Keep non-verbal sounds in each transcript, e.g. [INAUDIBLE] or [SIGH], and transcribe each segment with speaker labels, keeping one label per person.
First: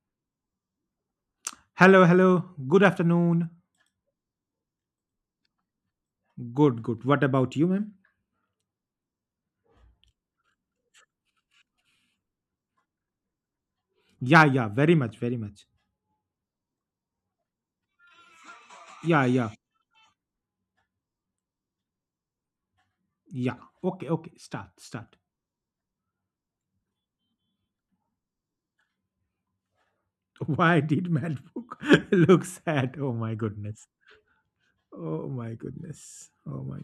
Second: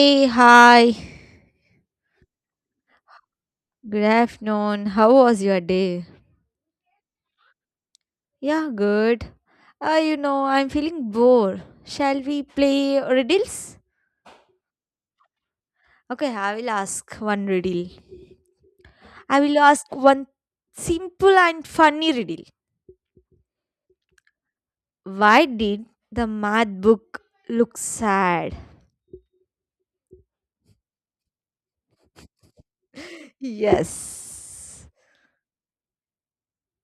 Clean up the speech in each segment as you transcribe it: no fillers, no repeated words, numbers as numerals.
Speaker 1: Hey, hi.
Speaker 2: Hello, hello. Good afternoon.
Speaker 1: Good afternoon. How was your day?
Speaker 2: Good, good. What about you, ma'am?
Speaker 1: Yeah, good. I'm feeling bored. Shall we play riddles?
Speaker 2: Yeah, yeah. Very much, very much.
Speaker 1: Okay, I will ask one riddle.
Speaker 2: Yeah,
Speaker 1: I
Speaker 2: yeah,
Speaker 1: will ask one simple and funny riddle.
Speaker 2: yeah. Okay, okay. Start, start.
Speaker 1: Why did the math book look sad?
Speaker 2: [LAUGHS] Why did Book [LAUGHS] look sad? Oh my goodness.
Speaker 1: Yes.
Speaker 2: Oh my goodness. Oh my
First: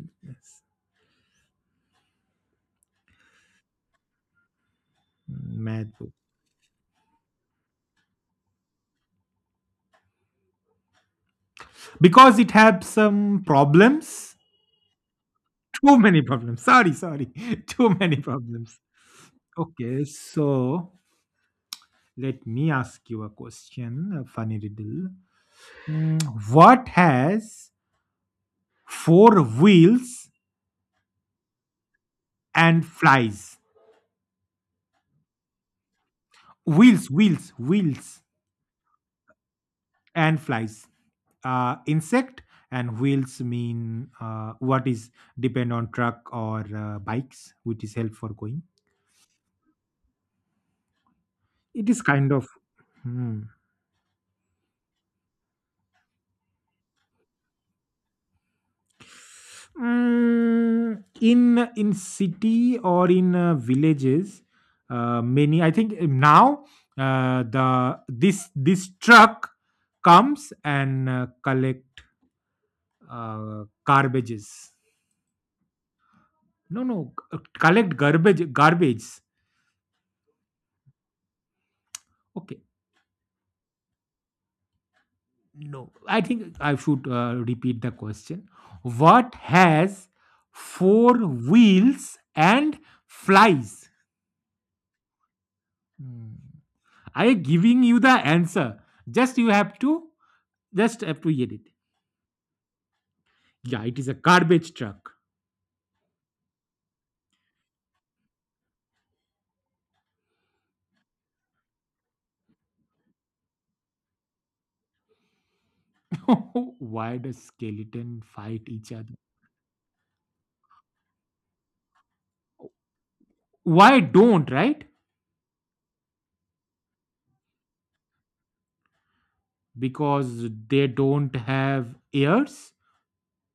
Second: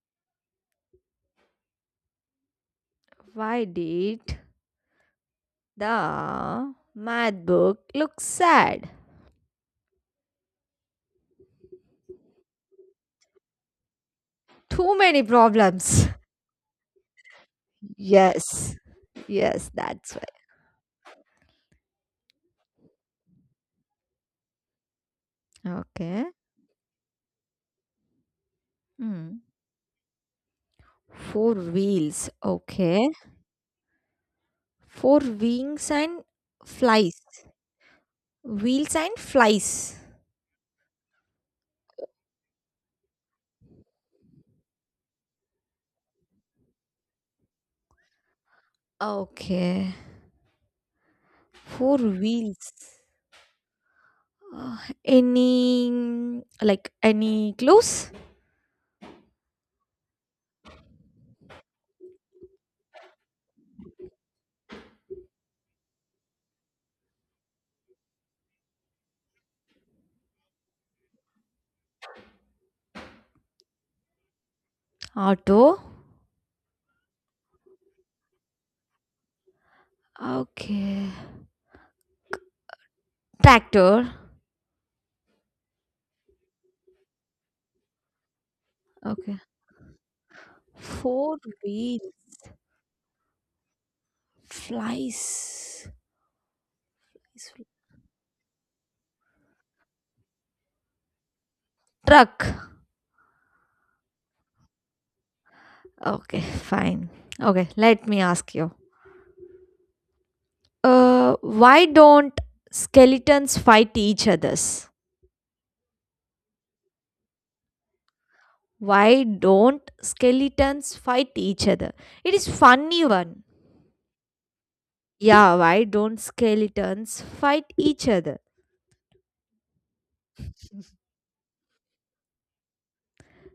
Speaker 1: Why did
Speaker 2: goodness. Book.
Speaker 1: the math book look sad?
Speaker 2: Because it had some problems.
Speaker 1: Too many
Speaker 2: Too
Speaker 1: problems.
Speaker 2: many problems. Sorry, sorry. [LAUGHS] Too many
Speaker 1: Yes.
Speaker 2: problems.
Speaker 1: Yes,
Speaker 2: Okay,
Speaker 1: that's
Speaker 2: so let me ask you a question, a funny riddle. Mm,
Speaker 1: okay.
Speaker 2: what has
Speaker 1: Mm.
Speaker 2: four wheels
Speaker 1: Four wheels.
Speaker 2: and
Speaker 1: Okay.
Speaker 2: flies?
Speaker 1: Four wings and
Speaker 2: wheels
Speaker 1: flies.
Speaker 2: wheels wheels
Speaker 1: Wheels and flies.
Speaker 2: and flies. Insect. And wheels mean, what is depend on truck or bikes which is help for going.
Speaker 1: Okay.
Speaker 2: It
Speaker 1: Four
Speaker 2: is kind of.
Speaker 1: wheels.
Speaker 2: Hmm.
Speaker 1: Uh, any like any clues?
Speaker 2: In city or in villages, many I think now, the this truck comes and, collect, garbages.
Speaker 1: Auto.
Speaker 2: No, no, collect garbage,
Speaker 1: Okay.
Speaker 2: okay.
Speaker 1: Tractor.
Speaker 2: No, I think I should repeat the question. What
Speaker 1: Okay.
Speaker 2: has four
Speaker 1: Four wheels.
Speaker 2: wheels and flies?
Speaker 1: Flies.
Speaker 2: Hmm. I am giving you the answer. Just you have to get it.
Speaker 1: Truck.
Speaker 2: Yeah, it is a garbage truck.
Speaker 1: Okay, fine. Okay, let me ask you. Why don't skeletons fight each others?
Speaker 2: [LAUGHS] Why does skeleton fight each other?
Speaker 1: Why don't skeletons fight each other? It is funny one.
Speaker 2: Why don't? Right.
Speaker 1: Yeah, why don't skeletons fight each other?
Speaker 2: Because they don't have ears.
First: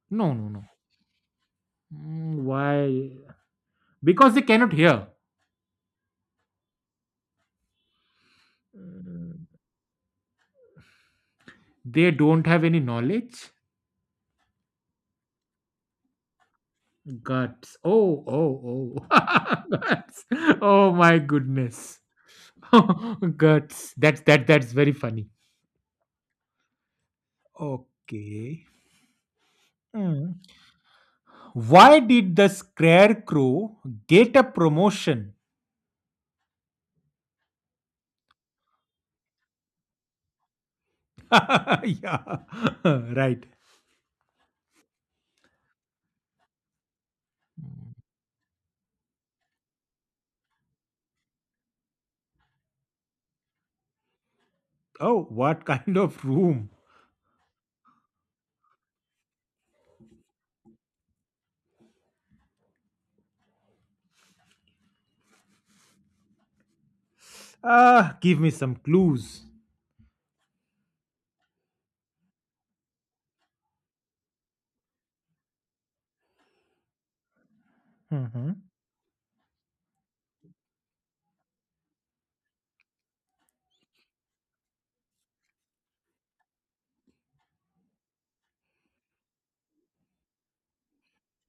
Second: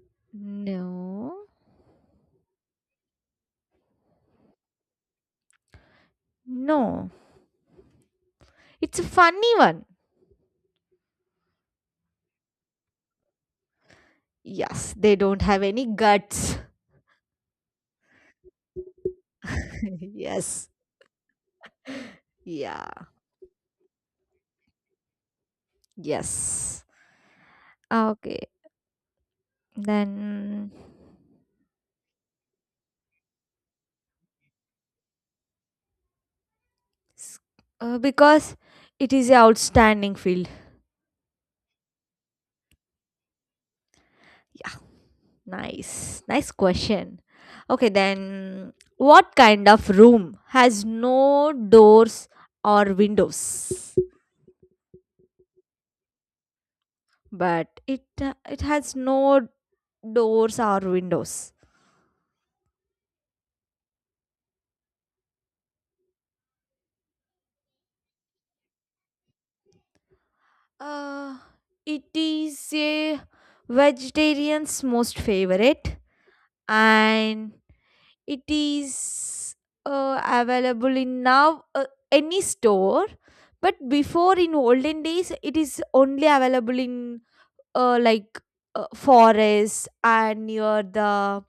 Speaker 2: No, no, no.
Speaker 1: No,
Speaker 2: Why? Because they cannot hear.
Speaker 1: no, it's a
Speaker 2: Mm.
Speaker 1: funny one.
Speaker 2: They don't have any knowledge.
Speaker 1: Yes, they don't have any guts.
Speaker 2: Guts. Oh, oh, oh. [LAUGHS]
Speaker 1: [LAUGHS]
Speaker 2: Guts.
Speaker 1: Yes,
Speaker 2: Oh my goodness.
Speaker 1: yeah,
Speaker 2: [LAUGHS] Guts. That's that's very funny.
Speaker 1: yes. Okay,
Speaker 2: Okay. Mm.
Speaker 1: then
Speaker 2: Why did the scarecrow get a promotion?
Speaker 1: s- because it is a outstanding field.
Speaker 2: [LAUGHS] Yeah. [LAUGHS] Right.
Speaker 1: Yeah, nice. Nice question. Okay, then what kind of room has no doors or windows?
Speaker 2: Oh, what kind of room?
Speaker 1: But it has no doors or windows.
Speaker 2: Ah, give me some clues.
Speaker 1: Uh, it is a vegetarian's most favorite, and it
Speaker 2: Mm-hmm.
Speaker 1: is available in now any store. But before in olden days, it is only available in like forests and near the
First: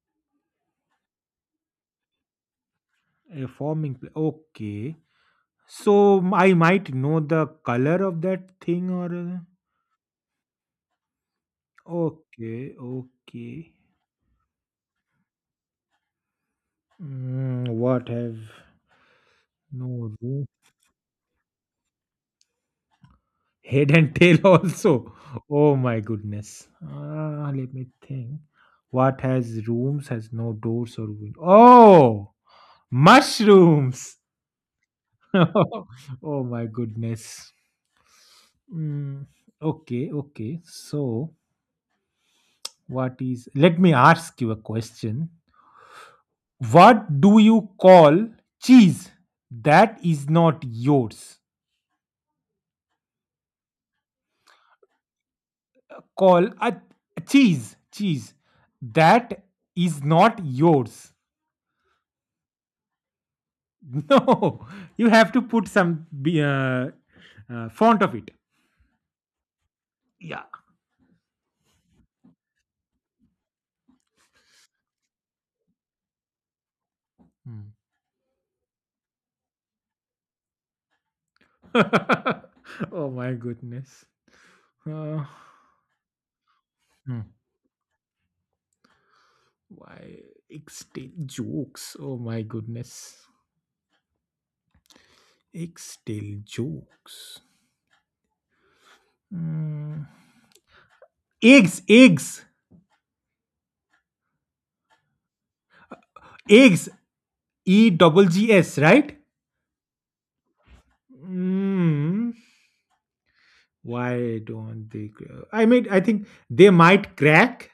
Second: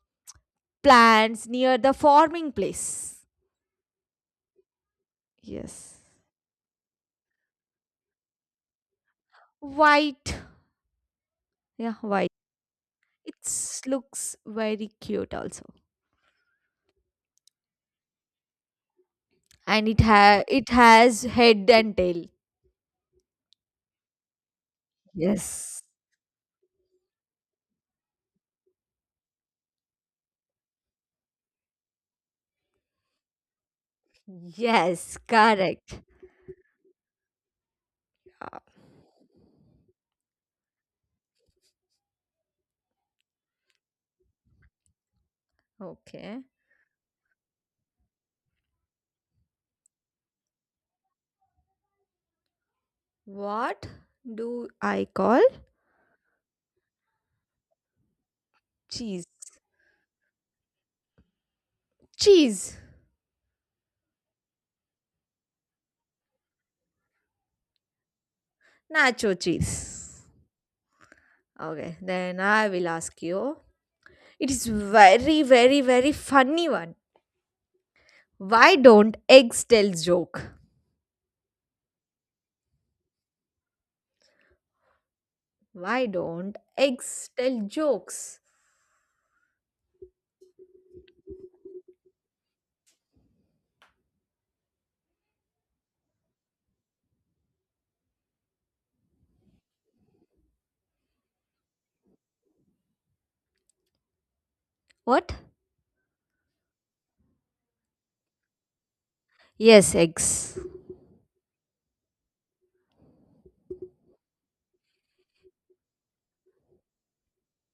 Speaker 1: plants near the farming place.
Speaker 2: A forming pla- Okay.
Speaker 1: Yes,
Speaker 2: So m- I might know the color of that thing or,
Speaker 1: white. Yeah, white.
Speaker 2: okay,
Speaker 1: It
Speaker 2: okay.
Speaker 1: looks very cute also.
Speaker 2: What have
Speaker 1: And
Speaker 2: no room?
Speaker 1: it has head and tail.
Speaker 2: Head and tail [LAUGHS] also. Oh
Speaker 1: Yes.
Speaker 2: my goodness. Let me think. What has rooms, has no doors or window? Oh, mushrooms.
Speaker 1: Yes, correct.
Speaker 2: [LAUGHS] Oh my goodness.
Speaker 1: Ah,
Speaker 2: Mm, okay, okay. So, what is. Let me ask you a question.
Speaker 1: okay.
Speaker 2: What do you call cheese that is not yours?
Speaker 1: What do I call
Speaker 2: Call a cheese
Speaker 1: cheese?
Speaker 2: that is not yours.
Speaker 1: Cheese?
Speaker 2: [LAUGHS] No, you have to put some be- font of it.
Speaker 1: Nacho cheese.
Speaker 2: Yeah.
Speaker 1: Okay, then I will ask you. It is very, very, very funny one.
Speaker 2: Hmm.
Speaker 1: Why don't eggs tell joke?
Speaker 2: [LAUGHS] Oh my goodness. Uh,
Speaker 1: Why don't
Speaker 2: hmm.
Speaker 1: eggs tell jokes?
Speaker 2: Why extell jokes? Oh my goodness. Extell jokes. Hmm. Eggs, eggs,
Speaker 1: What?
Speaker 2: eggs. E double G S, right?
Speaker 1: Yes, eggs. [LAUGHS]
Speaker 2: Mm, why don't they? Cra- I mean, I think they might crack.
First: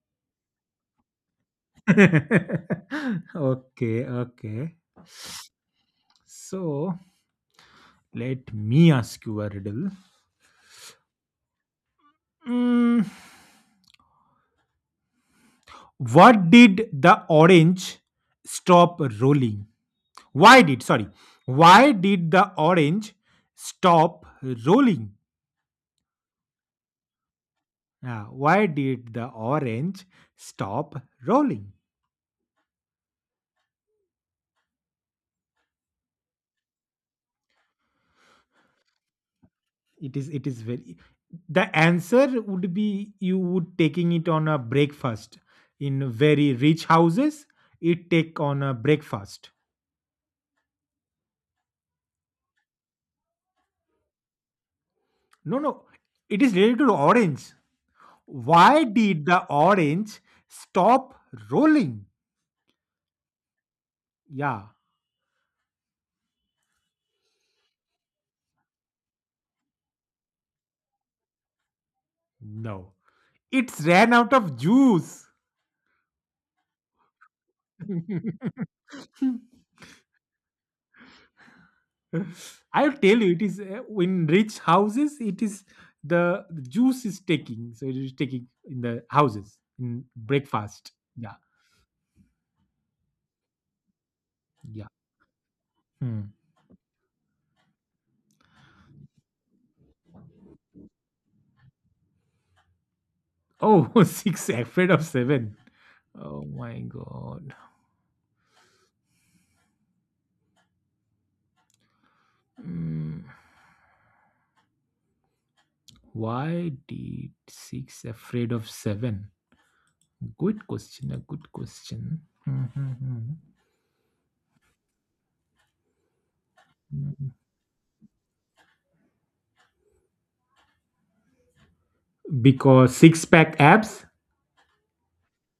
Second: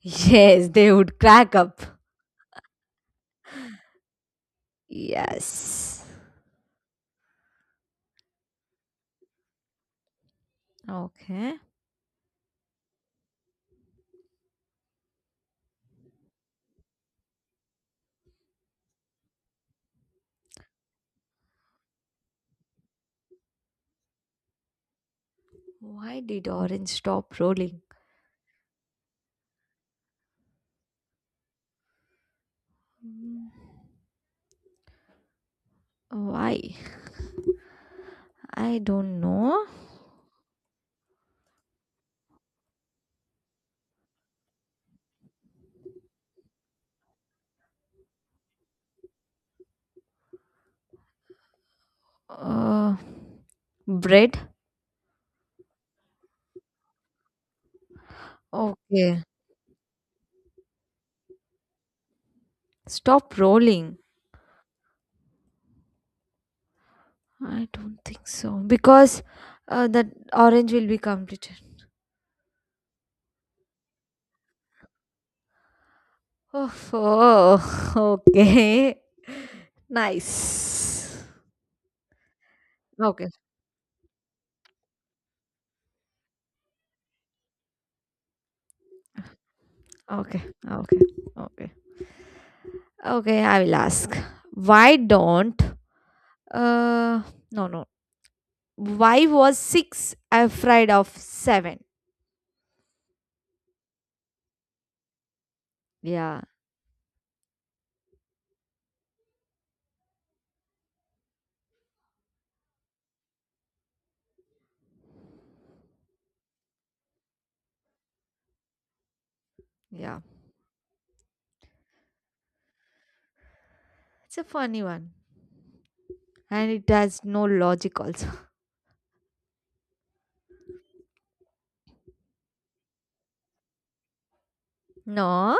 Speaker 1: Yes, they would crack up.
Speaker 2: [LAUGHS] Okay, okay.
Speaker 1: Yes.
Speaker 2: So let me ask you a riddle.
Speaker 1: Okay.
Speaker 2: Mm, what did the orange stop rolling? Why did, sorry, why did the orange stop rolling?
Speaker 1: Why did orange stop rolling?
Speaker 2: Ah, why did the orange stop rolling?
Speaker 1: Mm, Why? I don't know.
Speaker 2: It is very, the answer would be you would taking it on a breakfast in very rich houses. It take on a breakfast.
Speaker 1: Uh, bread?
Speaker 2: No, no, it is related to orange. Why
Speaker 1: Okay.
Speaker 2: did the orange stop rolling?
Speaker 1: Stop rolling.
Speaker 2: Yeah.
Speaker 1: I don't think so. Because that orange will be complete.
Speaker 2: No, it's ran out of juice.
Speaker 1: Oh, [LAUGHS]
Speaker 2: [LAUGHS]
Speaker 1: oh, okay. Nice.
Speaker 2: I'll tell
Speaker 1: Okay.
Speaker 2: you, it is, in rich houses it is. The juice is taking, so it is taking in the houses in
Speaker 1: Okay,
Speaker 2: breakfast.
Speaker 1: okay,
Speaker 2: Yeah.
Speaker 1: okay. Okay, I will ask.
Speaker 2: Yeah.
Speaker 1: Why don't
Speaker 2: Hmm.
Speaker 1: uh no, no. Why was six afraid of seven?
Speaker 2: Oh, [LAUGHS] six afraid of seven.
Speaker 1: Yeah,
Speaker 2: Oh my god. Hmm. Why did six afraid of seven?
Speaker 1: yeah.
Speaker 2: Good question. A good question. Hmm, hmm, hmm.
Speaker 1: It's a funny one. And it has
Speaker 2: Hmm.
Speaker 1: no logic also.
Speaker 2: Because six pack abs?
Speaker 1: No,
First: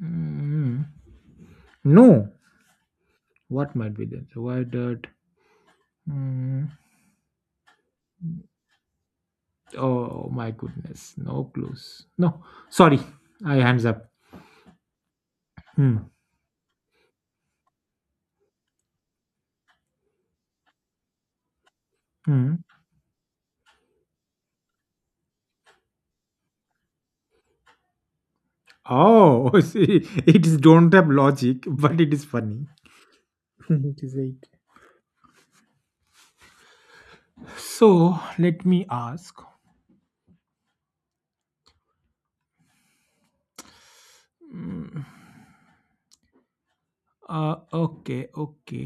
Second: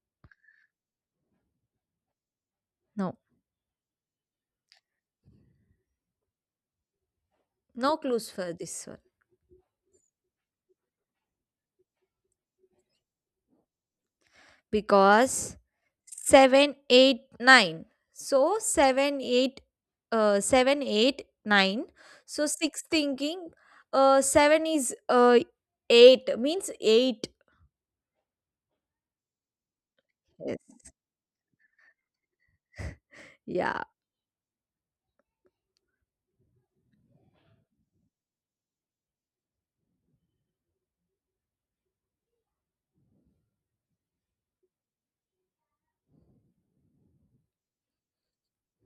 Speaker 2: Hmm. No.
Speaker 1: no.
Speaker 2: What might be that? Why did? Hmm.
Speaker 1: No clues for this one.
Speaker 2: Oh my goodness. No clues. No. Sorry. I hands up.
Speaker 1: Because
Speaker 2: Hmm.
Speaker 1: 7, 8, 9. So 7 8, 7, 8, 9. So
Speaker 2: Hmm.
Speaker 1: 6 thinking, 7 is, 8 means 8.
Speaker 2: Oh, [LAUGHS] see, it is
Speaker 1: Yes.
Speaker 2: don't have logic, but it is funny. [LAUGHS]
Speaker 1: Yeah.
Speaker 2: It is eight. So let me ask. Mm, okay, okay,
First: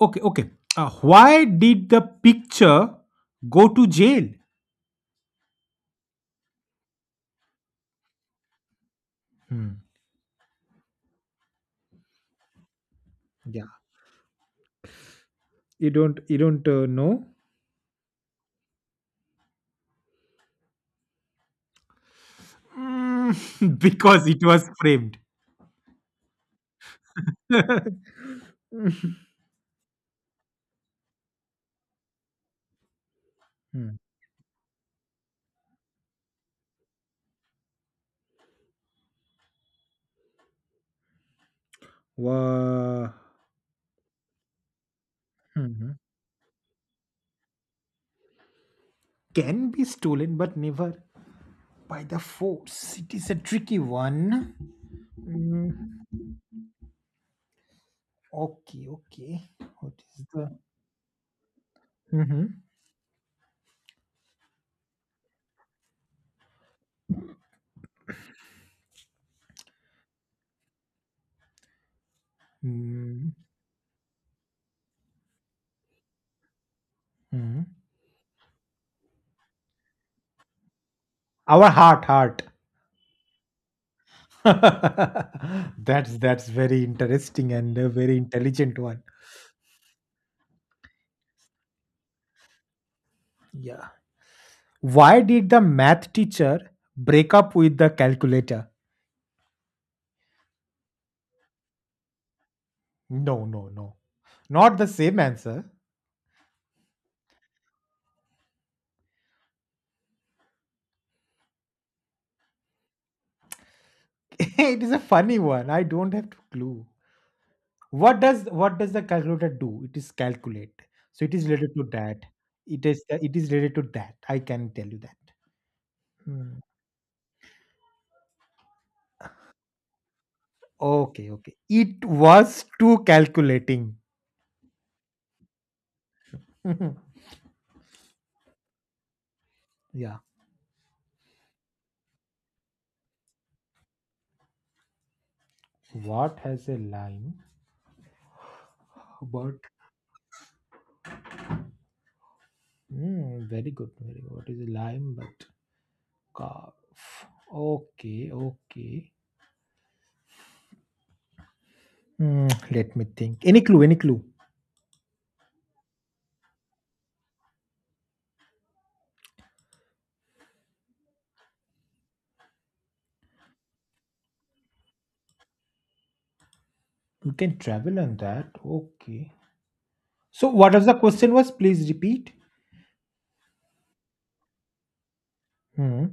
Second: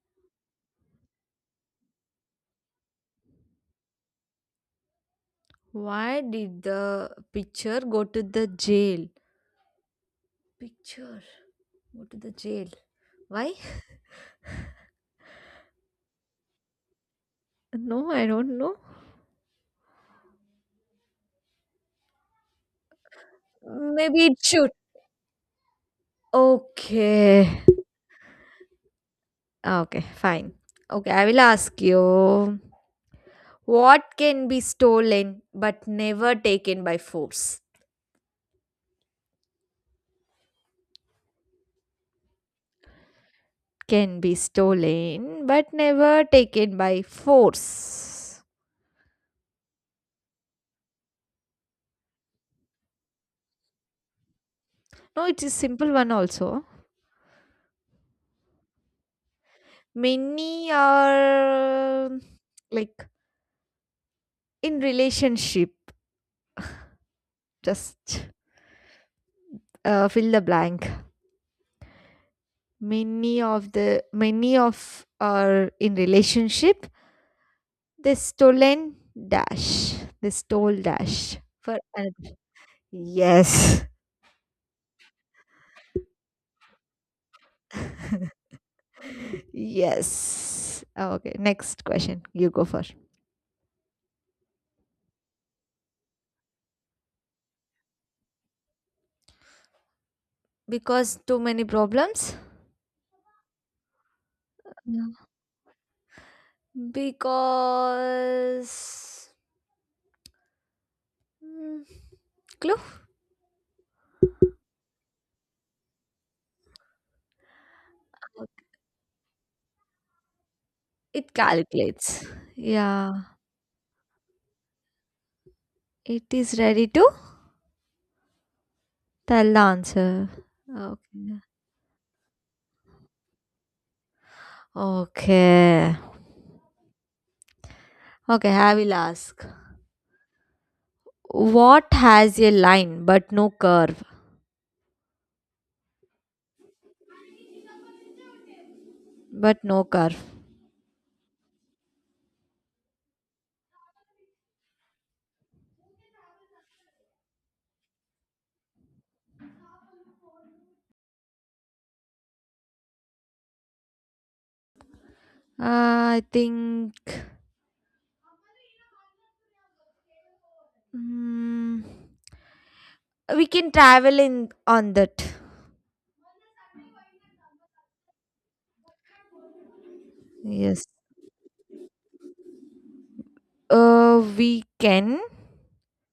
Speaker 2: okay, okay. Why did the picture go to jail?
Speaker 1: Why did the picture go to the jail?
Speaker 2: Hmm.
Speaker 1: Picture go to the jail? Why? [LAUGHS]
Speaker 2: Yeah. You don't know?
Speaker 1: No, I don't know.
Speaker 2: [LAUGHS] Because
Speaker 1: Maybe it
Speaker 2: it was
Speaker 1: should.
Speaker 2: framed.
Speaker 1: Okay.
Speaker 2: [LAUGHS]
Speaker 1: Ah, okay, fine. Okay, I will ask you.
Speaker 2: Hmm.
Speaker 1: What can be stolen but never taken by force?
Speaker 2: Wha-
Speaker 1: Can be stolen but
Speaker 2: Mhm.
Speaker 1: never taken by force.
Speaker 2: Can be stolen, but never by the force. It is a tricky one.
Speaker 1: No, it is simple one
Speaker 2: Mm,
Speaker 1: also.
Speaker 2: okay, okay. What is the.
Speaker 1: Many are
Speaker 2: Mhm.
Speaker 1: like in relationship. Just fill the blank.
Speaker 2: Mm,
Speaker 1: Many of are in relationship.
Speaker 2: mhm.
Speaker 1: They stolen dash. They stole dash
Speaker 2: Our
Speaker 1: for
Speaker 2: heart,
Speaker 1: another.
Speaker 2: heart.
Speaker 1: Yes.
Speaker 2: [LAUGHS] That's very interesting and a very intelligent one.
Speaker 1: Yes. Oh, okay. Next question. You go first.
Speaker 2: Yeah. Why did the math teacher break up with the calculator?
Speaker 1: Because too many problems?
Speaker 2: No, no, no. Not the
Speaker 1: Yeah.
Speaker 2: same answer.
Speaker 1: Because. Mm, clue?
Speaker 2: [LAUGHS] It is a funny one. I don't have to clue. What does the calculator do? It is calculate. So
Speaker 1: It
Speaker 2: it is related to
Speaker 1: calculates.
Speaker 2: that. It is
Speaker 1: Yeah.
Speaker 2: it is related to that. I can tell you that.
Speaker 1: It is
Speaker 2: Hmm.
Speaker 1: ready to tell the answer.
Speaker 2: Okay,
Speaker 1: Okay.
Speaker 2: okay. It was too calculating.
Speaker 1: Okay.
Speaker 2: [LAUGHS] Mhm.
Speaker 1: Okay, I will ask.
Speaker 2: Yeah.
Speaker 1: What has a line but no curve?
Speaker 2: What has a lime? But
Speaker 1: But no curve.
Speaker 2: very good, very good. What is a lime? But calf. Okay, okay. Hmm, let me think. Any clue? Any clue?
Speaker 1: Uh, I think. Mm, we can travel in on that.
Speaker 2: You can travel on that. Okay. So, what was
Speaker 1: Yes,
Speaker 2: the question? Was please repeat.
Speaker 1: uh we can
Speaker 2: Hmm.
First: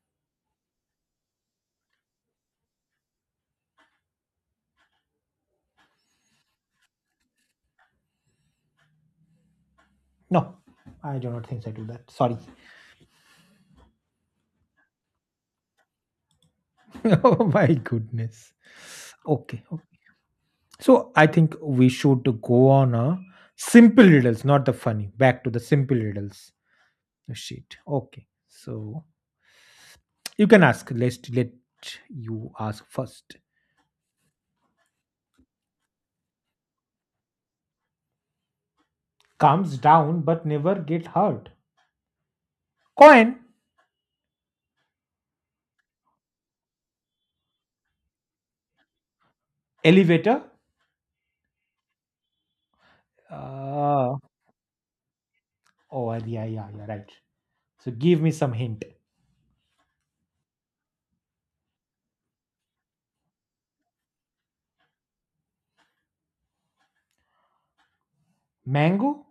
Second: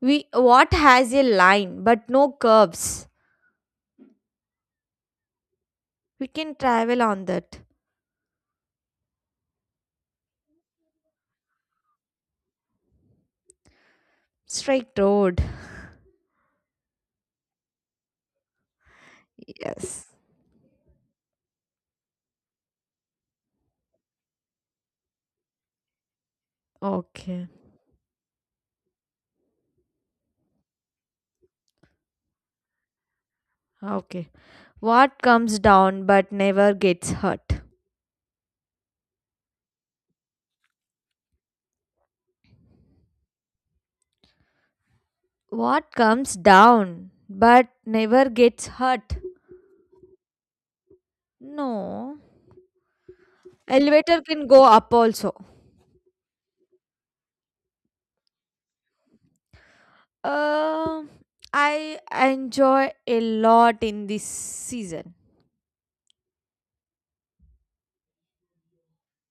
Speaker 1: we what has a line but no curves? We can travel on that.
Speaker 2: No, I do not think so. I do that. Sorry.
Speaker 1: Straight road.
Speaker 2: [LAUGHS] Oh my goodness. Okay. Okay.
Speaker 1: Yes.
Speaker 2: So I think we should go on a simple riddles, not the funny. Back to the simple riddles.
Speaker 1: Okay,
Speaker 2: Shit. Okay. So you can ask. Let's let you ask first.
Speaker 1: okay. What comes down but never gets hurt?
Speaker 2: Calms down, but never get hurt. Coin
Speaker 1: What comes down but never gets hurt?
Speaker 2: elevator.
Speaker 1: No.
Speaker 2: Uh,
Speaker 1: Elevator can go up also.
Speaker 2: oh, yeah, yeah, yeah. Yeah, right. So give me some hint.
Speaker 1: um I enjoy a lot in this season.
Speaker 2: Mango,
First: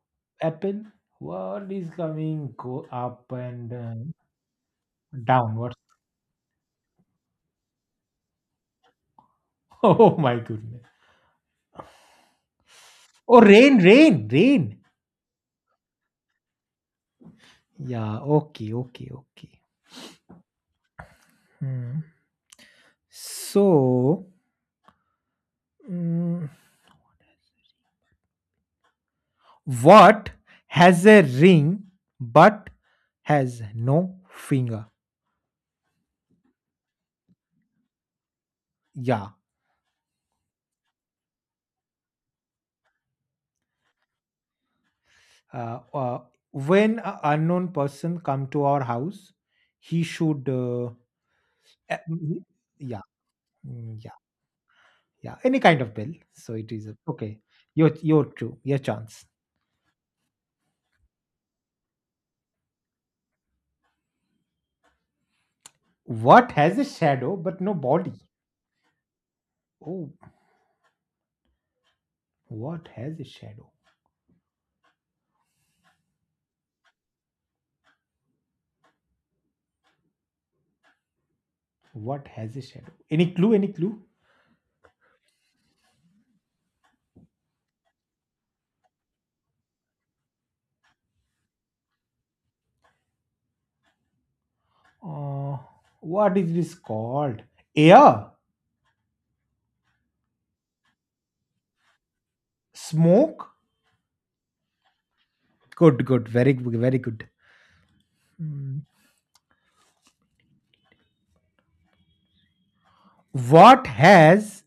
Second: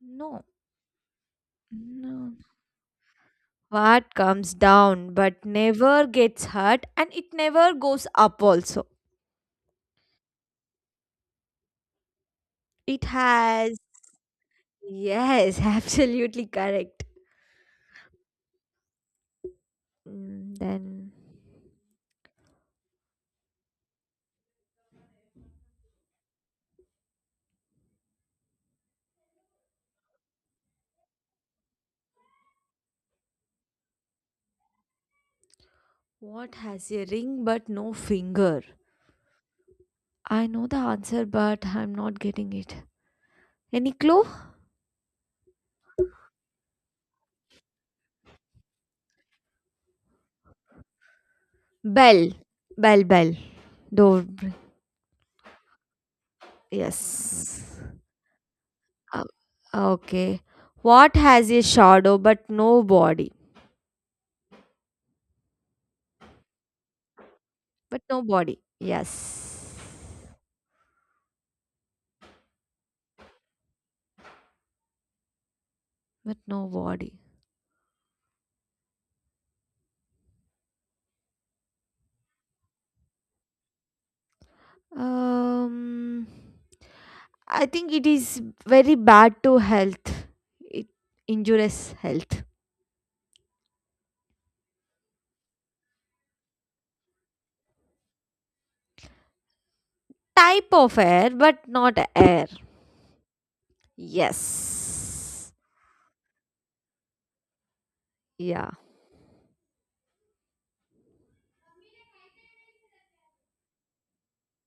Speaker 1: No.
Speaker 2: apple. What is
Speaker 1: No.
Speaker 2: coming? Go up and,
Speaker 1: What comes down but
Speaker 2: down. What? [LAUGHS]
Speaker 1: never gets hurt, and it never goes up also.
Speaker 2: Oh my goodness.
Speaker 1: It
Speaker 2: Oh, rain,
Speaker 1: has.
Speaker 2: rain, rain.
Speaker 1: Yes, [LAUGHS] absolutely correct.
Speaker 2: Yeah. Okay. Okay. Okay.
Speaker 1: Then,
Speaker 2: Hmm. So. mm, What has a ring but has no finger?
Speaker 1: what has a ring but no finger?
Speaker 2: Yeah.
Speaker 1: I know the answer, but I'm not getting it. Any clue?
Speaker 2: Uh, uh, when an unknown person come to our house, he should. A-
Speaker 1: Bell.
Speaker 2: mhm. Yeah,
Speaker 1: Bell, bell.
Speaker 2: yeah,
Speaker 1: Door.
Speaker 2: yeah. Any kind of bill. So it is okay.
Speaker 1: Yes.
Speaker 2: Your true your chance.
Speaker 1: Uh, okay. What has a shadow but no body?
Speaker 2: What has a shadow but no
Speaker 1: But
Speaker 2: body?
Speaker 1: no body. Yes.
Speaker 2: Oh, what has a shadow?
Speaker 1: But no body.
Speaker 2: What has a shadow? Any clue? Any clue?
Speaker 1: Um, I think it is very bad to health. It injures health.
Speaker 2: Uh, what is this called? Air,
Speaker 1: Type of air, but not air.
Speaker 2: smoke.
Speaker 1: Yes.
Speaker 2: Good, good. Very, g- very good.
Speaker 1: Yeah.
Speaker 2: Hmm. What has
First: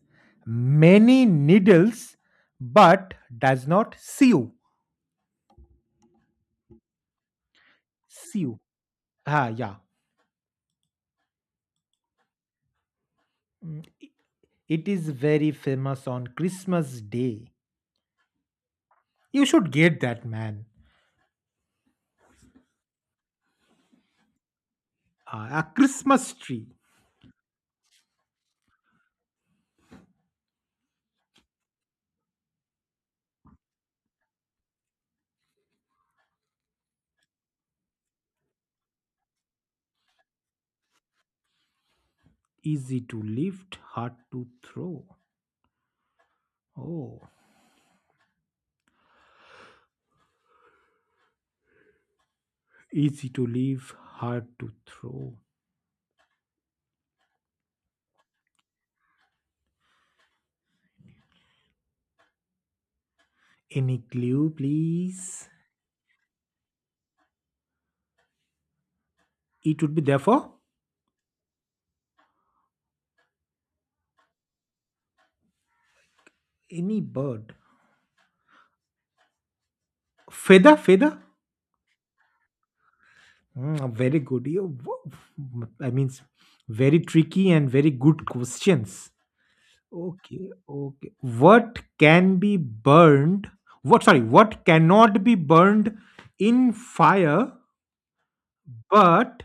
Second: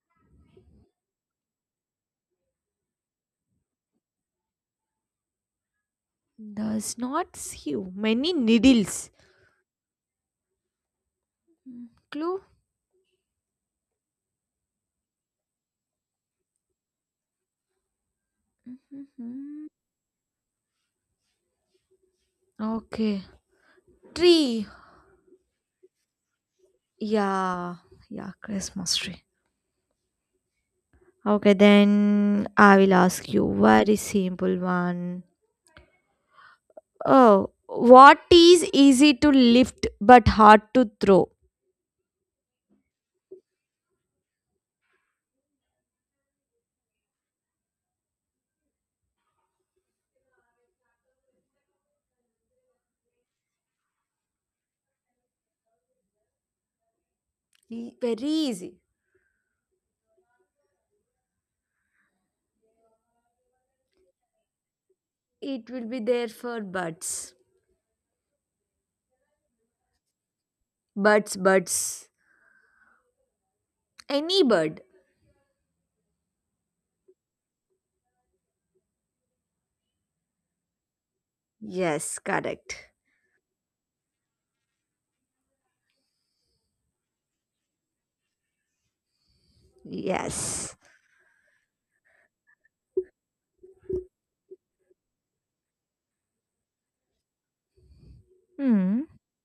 Speaker 2: many needles but does not sew?
Speaker 1: Does not skew. Many
Speaker 2: Sew.
Speaker 1: needles.
Speaker 2: Ah, yeah.
Speaker 1: Mm, Clue?
Speaker 2: It is very famous on Christmas Day. You
Speaker 1: Mhm.
Speaker 2: should get that, man.
Speaker 1: Okay. Tree.
Speaker 2: Ah, a Christmas tree.
Speaker 1: Yeah. Yeah, Christmas tree. Okay, then I will ask you very simple one. Oh, what is easy to lift but hard to throw?
Speaker 2: Easy to lift, hard to throw. Oh, easy to lift, hard to throw.
Speaker 1: Very easy.
Speaker 2: Any clue, please?
Speaker 1: It will be there for birds.
Speaker 2: It would be therefore
Speaker 1: Birds, birds. Any bird.
Speaker 2: any bird. Feather, feather.
Speaker 1: Yes, correct.
Speaker 2: Very good. You, wo- I mean, s- very tricky and very good questions. Okay,
Speaker 1: Yes.
Speaker 2: okay. What can be burned? What, sorry, what cannot be burned in fire,
Speaker 1: Hmm.
Speaker 2: but,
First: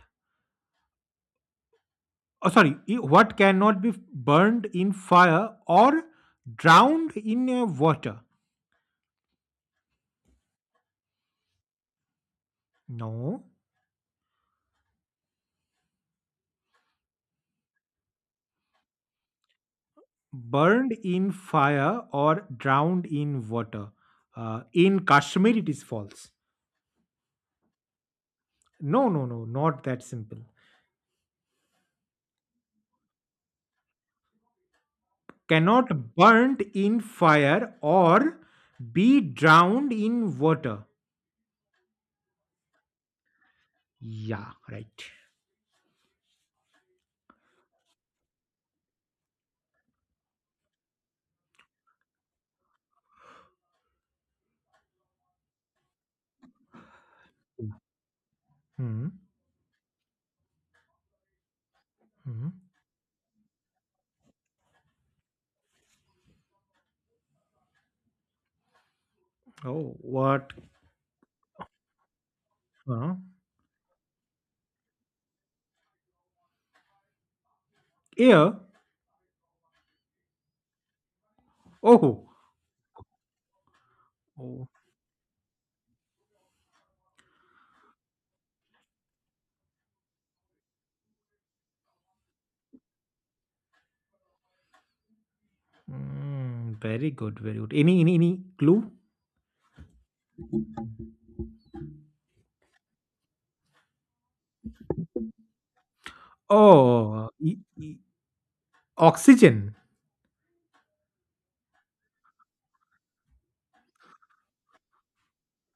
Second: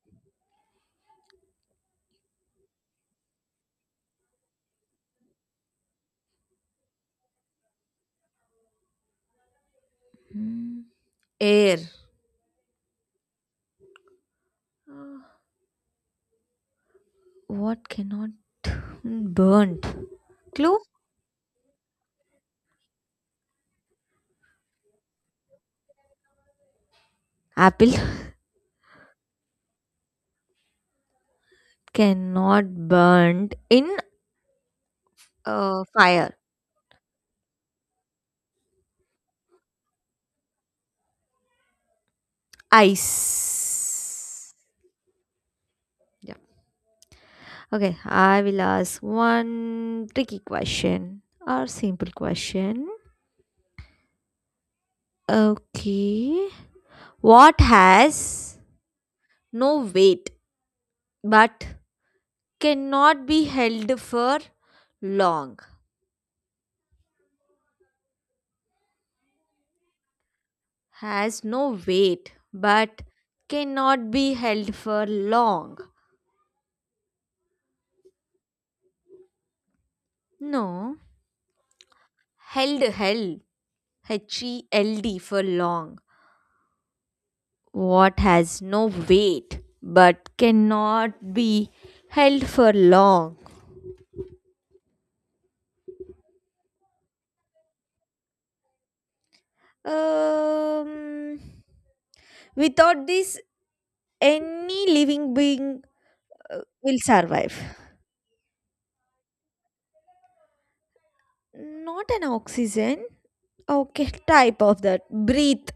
Speaker 2: oh, sorry, I- what cannot be burned in fire or drowned in, water?
Speaker 1: Hmm. Air.
Speaker 2: No,
Speaker 1: Uh, What cannot burn? Clue?
Speaker 2: burned in fire or drowned in water. In Kashmir, it is false.
Speaker 1: Apple.
Speaker 2: No, no, no, not that simple.
Speaker 1: [LAUGHS] Cannot burn in
Speaker 2: Cannot
Speaker 1: fire.
Speaker 2: burnt in fire or be drowned in water.
Speaker 1: Ice.
Speaker 2: Yeah, right.
Speaker 1: Yeah. Okay, I will ask one tricky question or simple question. Okay. What has
Speaker 2: Hmm.
Speaker 1: no weight but
Speaker 2: Hmm.
Speaker 1: cannot be held for long?
Speaker 2: Oh, what?
Speaker 1: Has no weight but
Speaker 2: Huh?
Speaker 1: cannot be held for long.
Speaker 2: Air.
Speaker 1: No.
Speaker 2: Oh.
Speaker 1: Held, held. H E
Speaker 2: Oh.
Speaker 1: L D for long. What has no weight but cannot be held for long?
Speaker 2: Very good. Very good. Any clue?
Speaker 1: Um, without this, any living being will
Speaker 2: Oh,
Speaker 1: survive.
Speaker 2: e- oxygen.
Speaker 1: Not an oxygen. Okay, type of that. Breathe.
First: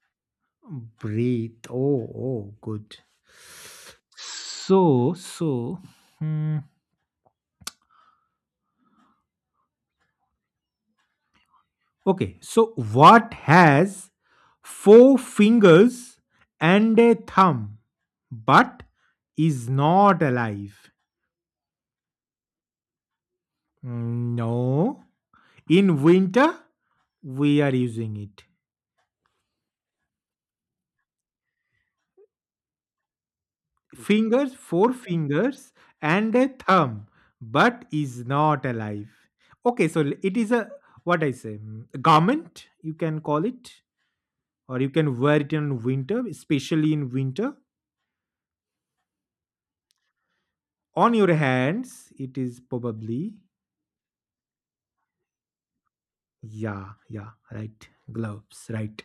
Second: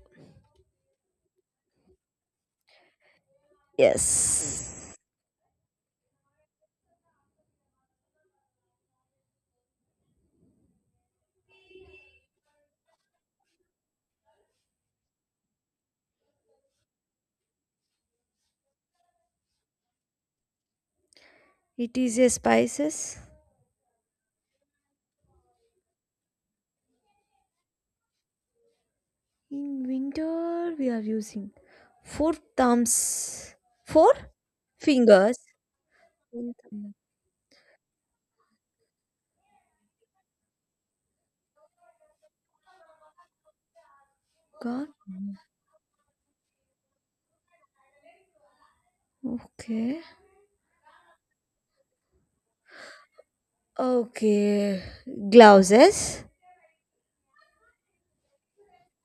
Speaker 2: Breathe. Oh, oh, good.
Speaker 1: Yes.
Speaker 2: So. Hmm. Okay, so what has four fingers and a thumb but is not alive?
Speaker 1: It is a spices.
Speaker 2: No. In winter, we are using it.
Speaker 1: In winter, we are using four thumbs, four
Speaker 2: Fingers, four
Speaker 1: fingers.
Speaker 2: fingers and a
Speaker 1: One thumb.
Speaker 2: thumb but is not alive. Okay, so l- it is a what I say, a garment, you can call it, or
Speaker 1: God.
Speaker 2: you can wear it in winter, especially in winter.
Speaker 1: Okay.
Speaker 2: On your hands, it is probably.
Speaker 1: Okay. Gloves.
Speaker 2: Yeah, yeah, right. Gloves, right.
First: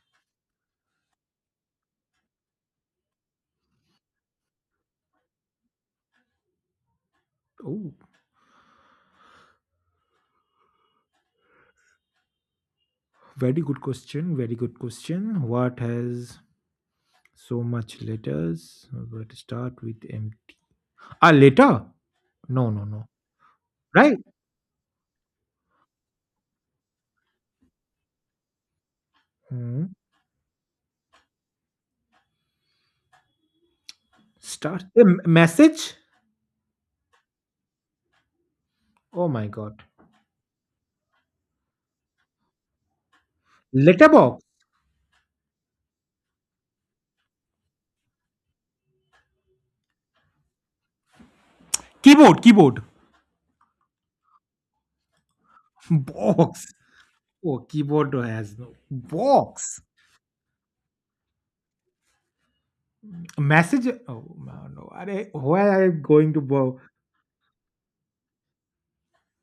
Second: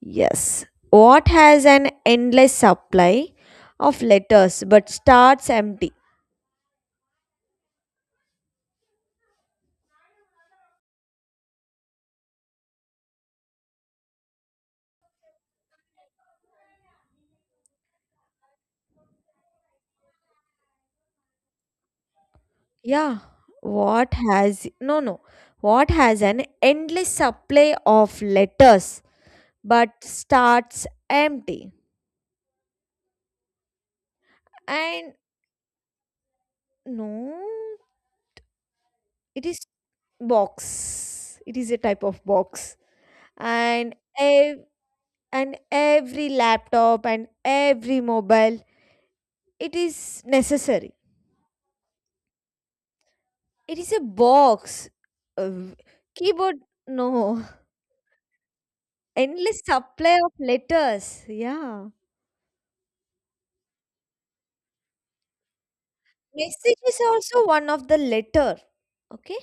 Speaker 1: Yes. What has an endless supply of letters but starts empty?
Speaker 2: Oh, very good question. Very good question. What has so much letters? But start with empty. Ah, letter? No, no, no.
Speaker 1: Yeah. What
Speaker 2: Right?
Speaker 1: has no, no. What has an endless supply of letters
Speaker 2: Hmm.
Speaker 1: but starts empty?
Speaker 2: Start the
Speaker 1: And
Speaker 2: m- message.
Speaker 1: no,
Speaker 2: Oh my
Speaker 1: it is
Speaker 2: god.
Speaker 1: box. It is a type of box. And
Speaker 2: Letterbox.
Speaker 1: every laptop and every mobile, it is necessary.
Speaker 2: Keyboard, keyboard.
Speaker 1: It is a box. Uh, keyboard,
Speaker 2: Box.
Speaker 1: no.
Speaker 2: Oh, keyboard has no
Speaker 1: Endless
Speaker 2: box.
Speaker 1: supply of letters. Yeah.
Speaker 2: Message. Oh no, no. Are, where I am going to
Speaker 1: Message
Speaker 2: bo?
Speaker 1: is also one of the letter. Okay.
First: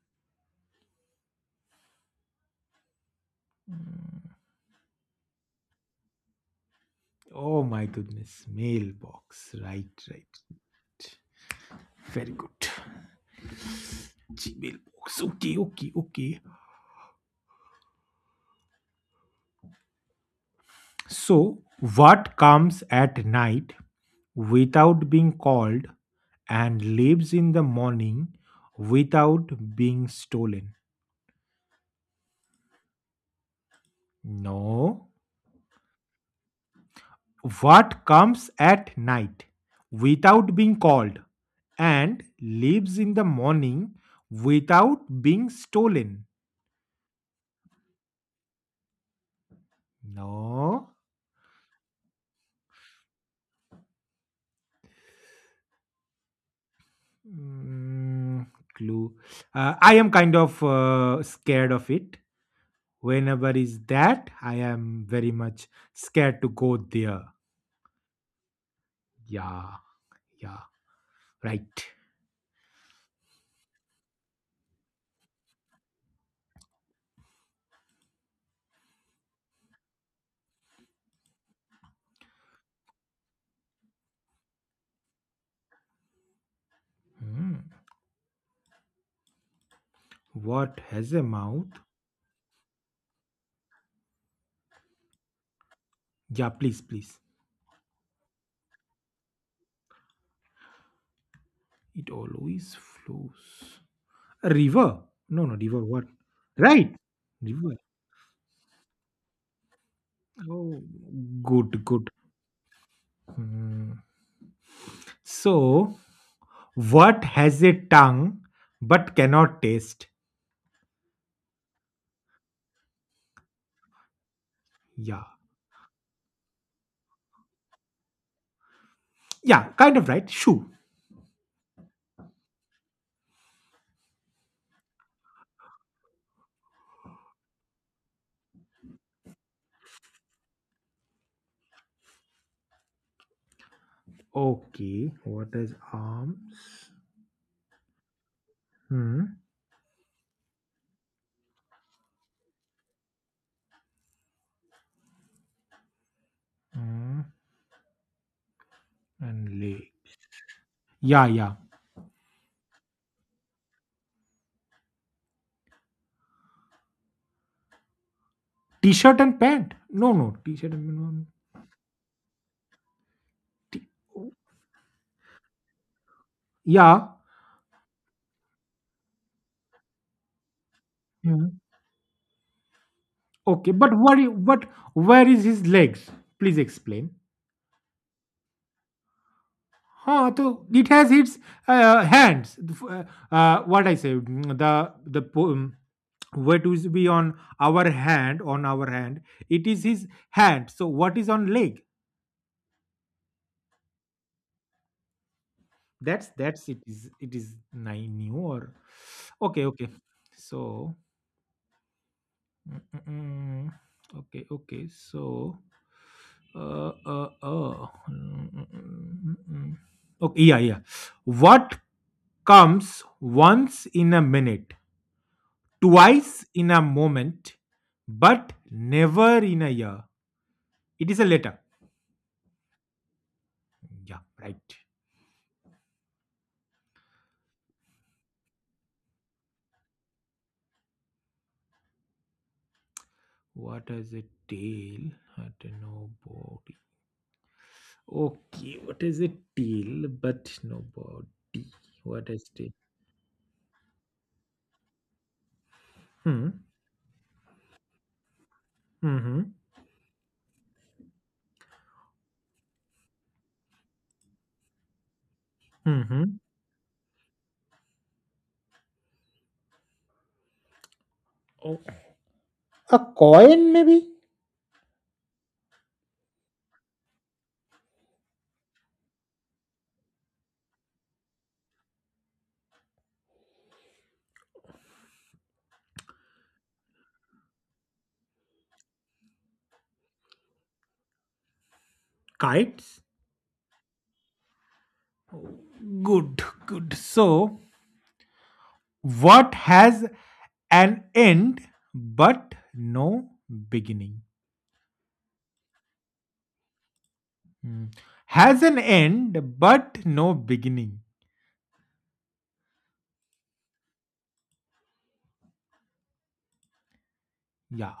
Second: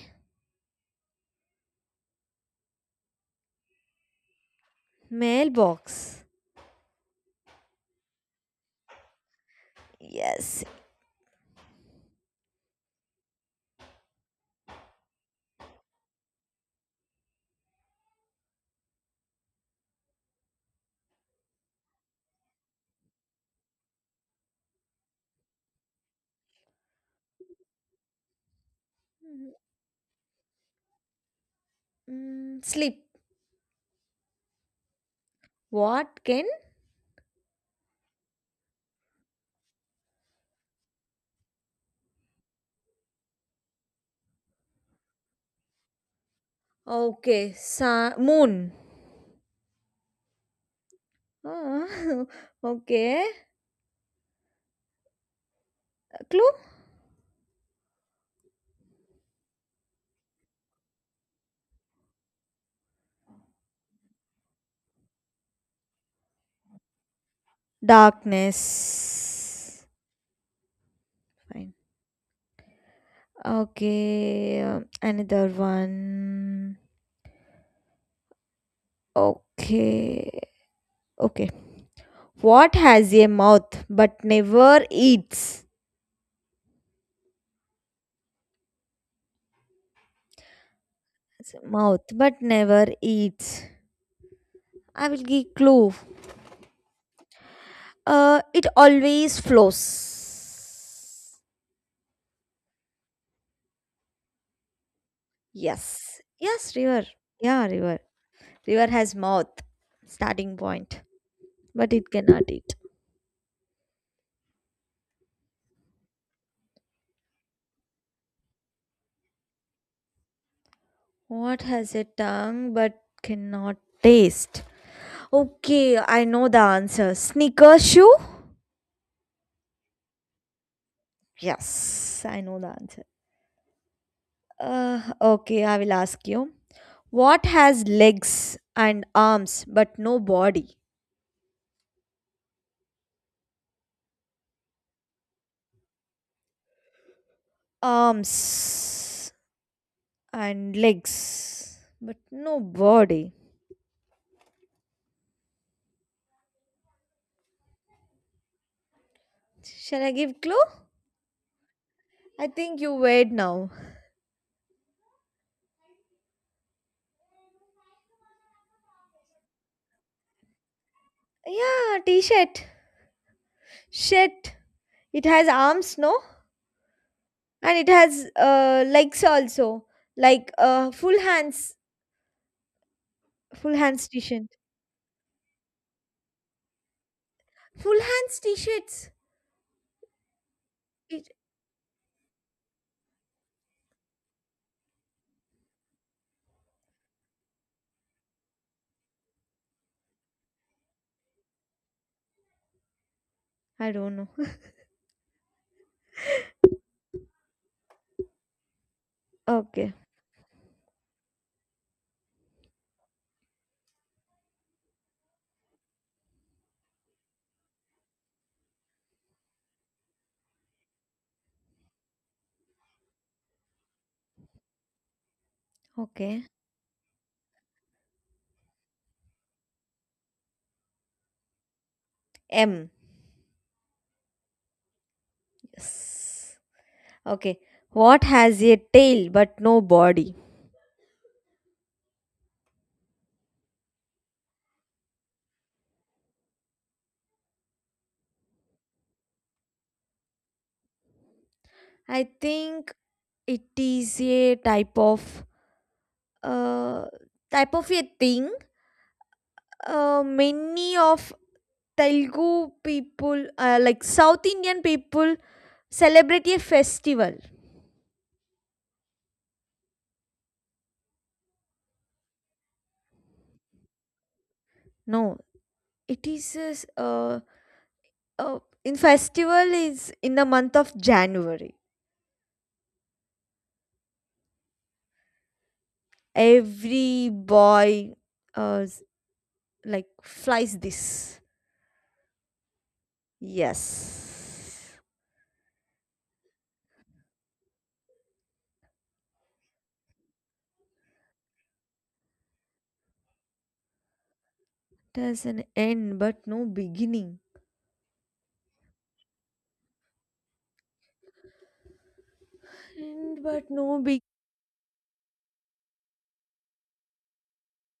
Speaker 1: Mailbox.
Speaker 2: Oh my goodness. Mailbox. Right, right.
Speaker 1: Yes.
Speaker 2: Very good. Gmail box. Okay, okay, okay. So, what comes at night without being called and lives in the morning without being stolen?
Speaker 1: Sleep.
Speaker 2: No.
Speaker 1: What can?
Speaker 2: What comes at night without being called and lives in the morning without being stolen?
Speaker 1: Okay. Sun, moon.
Speaker 2: No.
Speaker 1: Ah, [LAUGHS] okay. Clue?
Speaker 2: Mm, Clue. I am kind of scared of it. Whenever is that, I am very much scared to go there. Yeah,
Speaker 1: Darkness.
Speaker 2: yeah,
Speaker 1: Fine.
Speaker 2: right.
Speaker 1: Okay. Another one. Okay. Okay. What has a mouth but never eats?
Speaker 2: Hmm. What has a mouth?
Speaker 1: Mouth but never eats. I will give clue.
Speaker 2: Yeah, please, please.
Speaker 1: It always flows.
Speaker 2: It always flows. A river? No, no, river. What?
Speaker 1: Yes. Yes,
Speaker 2: Right.
Speaker 1: river. Yeah,
Speaker 2: River.
Speaker 1: river. River has mouth. Starting
Speaker 2: Oh,
Speaker 1: point.
Speaker 2: good,
Speaker 1: But
Speaker 2: good.
Speaker 1: it cannot eat.
Speaker 2: Hmm. So, what has a tongue but cannot taste?
Speaker 1: What has a tongue but cannot taste?
Speaker 2: Yeah.
Speaker 1: Okay, I know the answer. Sneaker shoe?
Speaker 2: Yeah, kind of right. Shoe.
Speaker 1: Yes, I know the answer. Okay, I will ask you. What has legs and arms but no body?
Speaker 2: Okay. What is arms?
Speaker 1: Arms
Speaker 2: Hmm.
Speaker 1: and legs but no body.
Speaker 2: Hmm. And leg.
Speaker 1: Shall I give clue?
Speaker 2: Yeah, yeah.
Speaker 1: I think you wait now.
Speaker 2: T-shirt and pant. No, no. T-shirt and no.
Speaker 1: Yeah, t-shirt.
Speaker 2: No.
Speaker 1: Shirt. It has arms, no?
Speaker 2: Yeah.
Speaker 1: And it has legs also. Like full
Speaker 2: Hmm.
Speaker 1: hands.
Speaker 2: Okay,
Speaker 1: Full
Speaker 2: but
Speaker 1: hands
Speaker 2: what? I-
Speaker 1: t-shirt.
Speaker 2: But where is his legs? Please explain.
Speaker 1: Full hands t-shirts.
Speaker 2: Huh? So it has
Speaker 1: It-
Speaker 2: its hands. The f- what I say? The po- what is be on our hand? It is his hand. So what is on leg?
Speaker 1: I don't know. [LAUGHS]
Speaker 2: That's it is I new or okay, okay.
Speaker 1: Okay.
Speaker 2: So mm, mm, mm, okay, okay. So uh uh uh mm, mm, mm, mm. Okay, yeah, yeah. What comes once in a minute, twice
Speaker 1: Okay.
Speaker 2: in a moment, but never in a year? It is a letter.
Speaker 1: M.
Speaker 2: Yeah, right.
Speaker 1: Yes. Okay. What has a tail but no body?
Speaker 2: What is a tail? I don't know an. Okay, what is a tail but no body? What
Speaker 1: I
Speaker 2: is tail?
Speaker 1: think it is a type of
Speaker 2: Hmm.
Speaker 1: uh a thing.
Speaker 2: Mm-hmm.
Speaker 1: Many of Telugu people, like South Indian people,
Speaker 2: Mm-hmm.
Speaker 1: celebrate a festival.
Speaker 2: Oh, a coin, maybe?
Speaker 1: No, it is a uh in festival is in the month of January. Every boy uh s- like flies this.
Speaker 2: Kites?
Speaker 1: Yes.
Speaker 2: Oh, good, good. So, what has an end but no beginning?
Speaker 1: It has an end but no beginning.
Speaker 2: Hmm. Has an end but no beginning.
Speaker 1: End but no beginning.
Speaker 2: Yeah.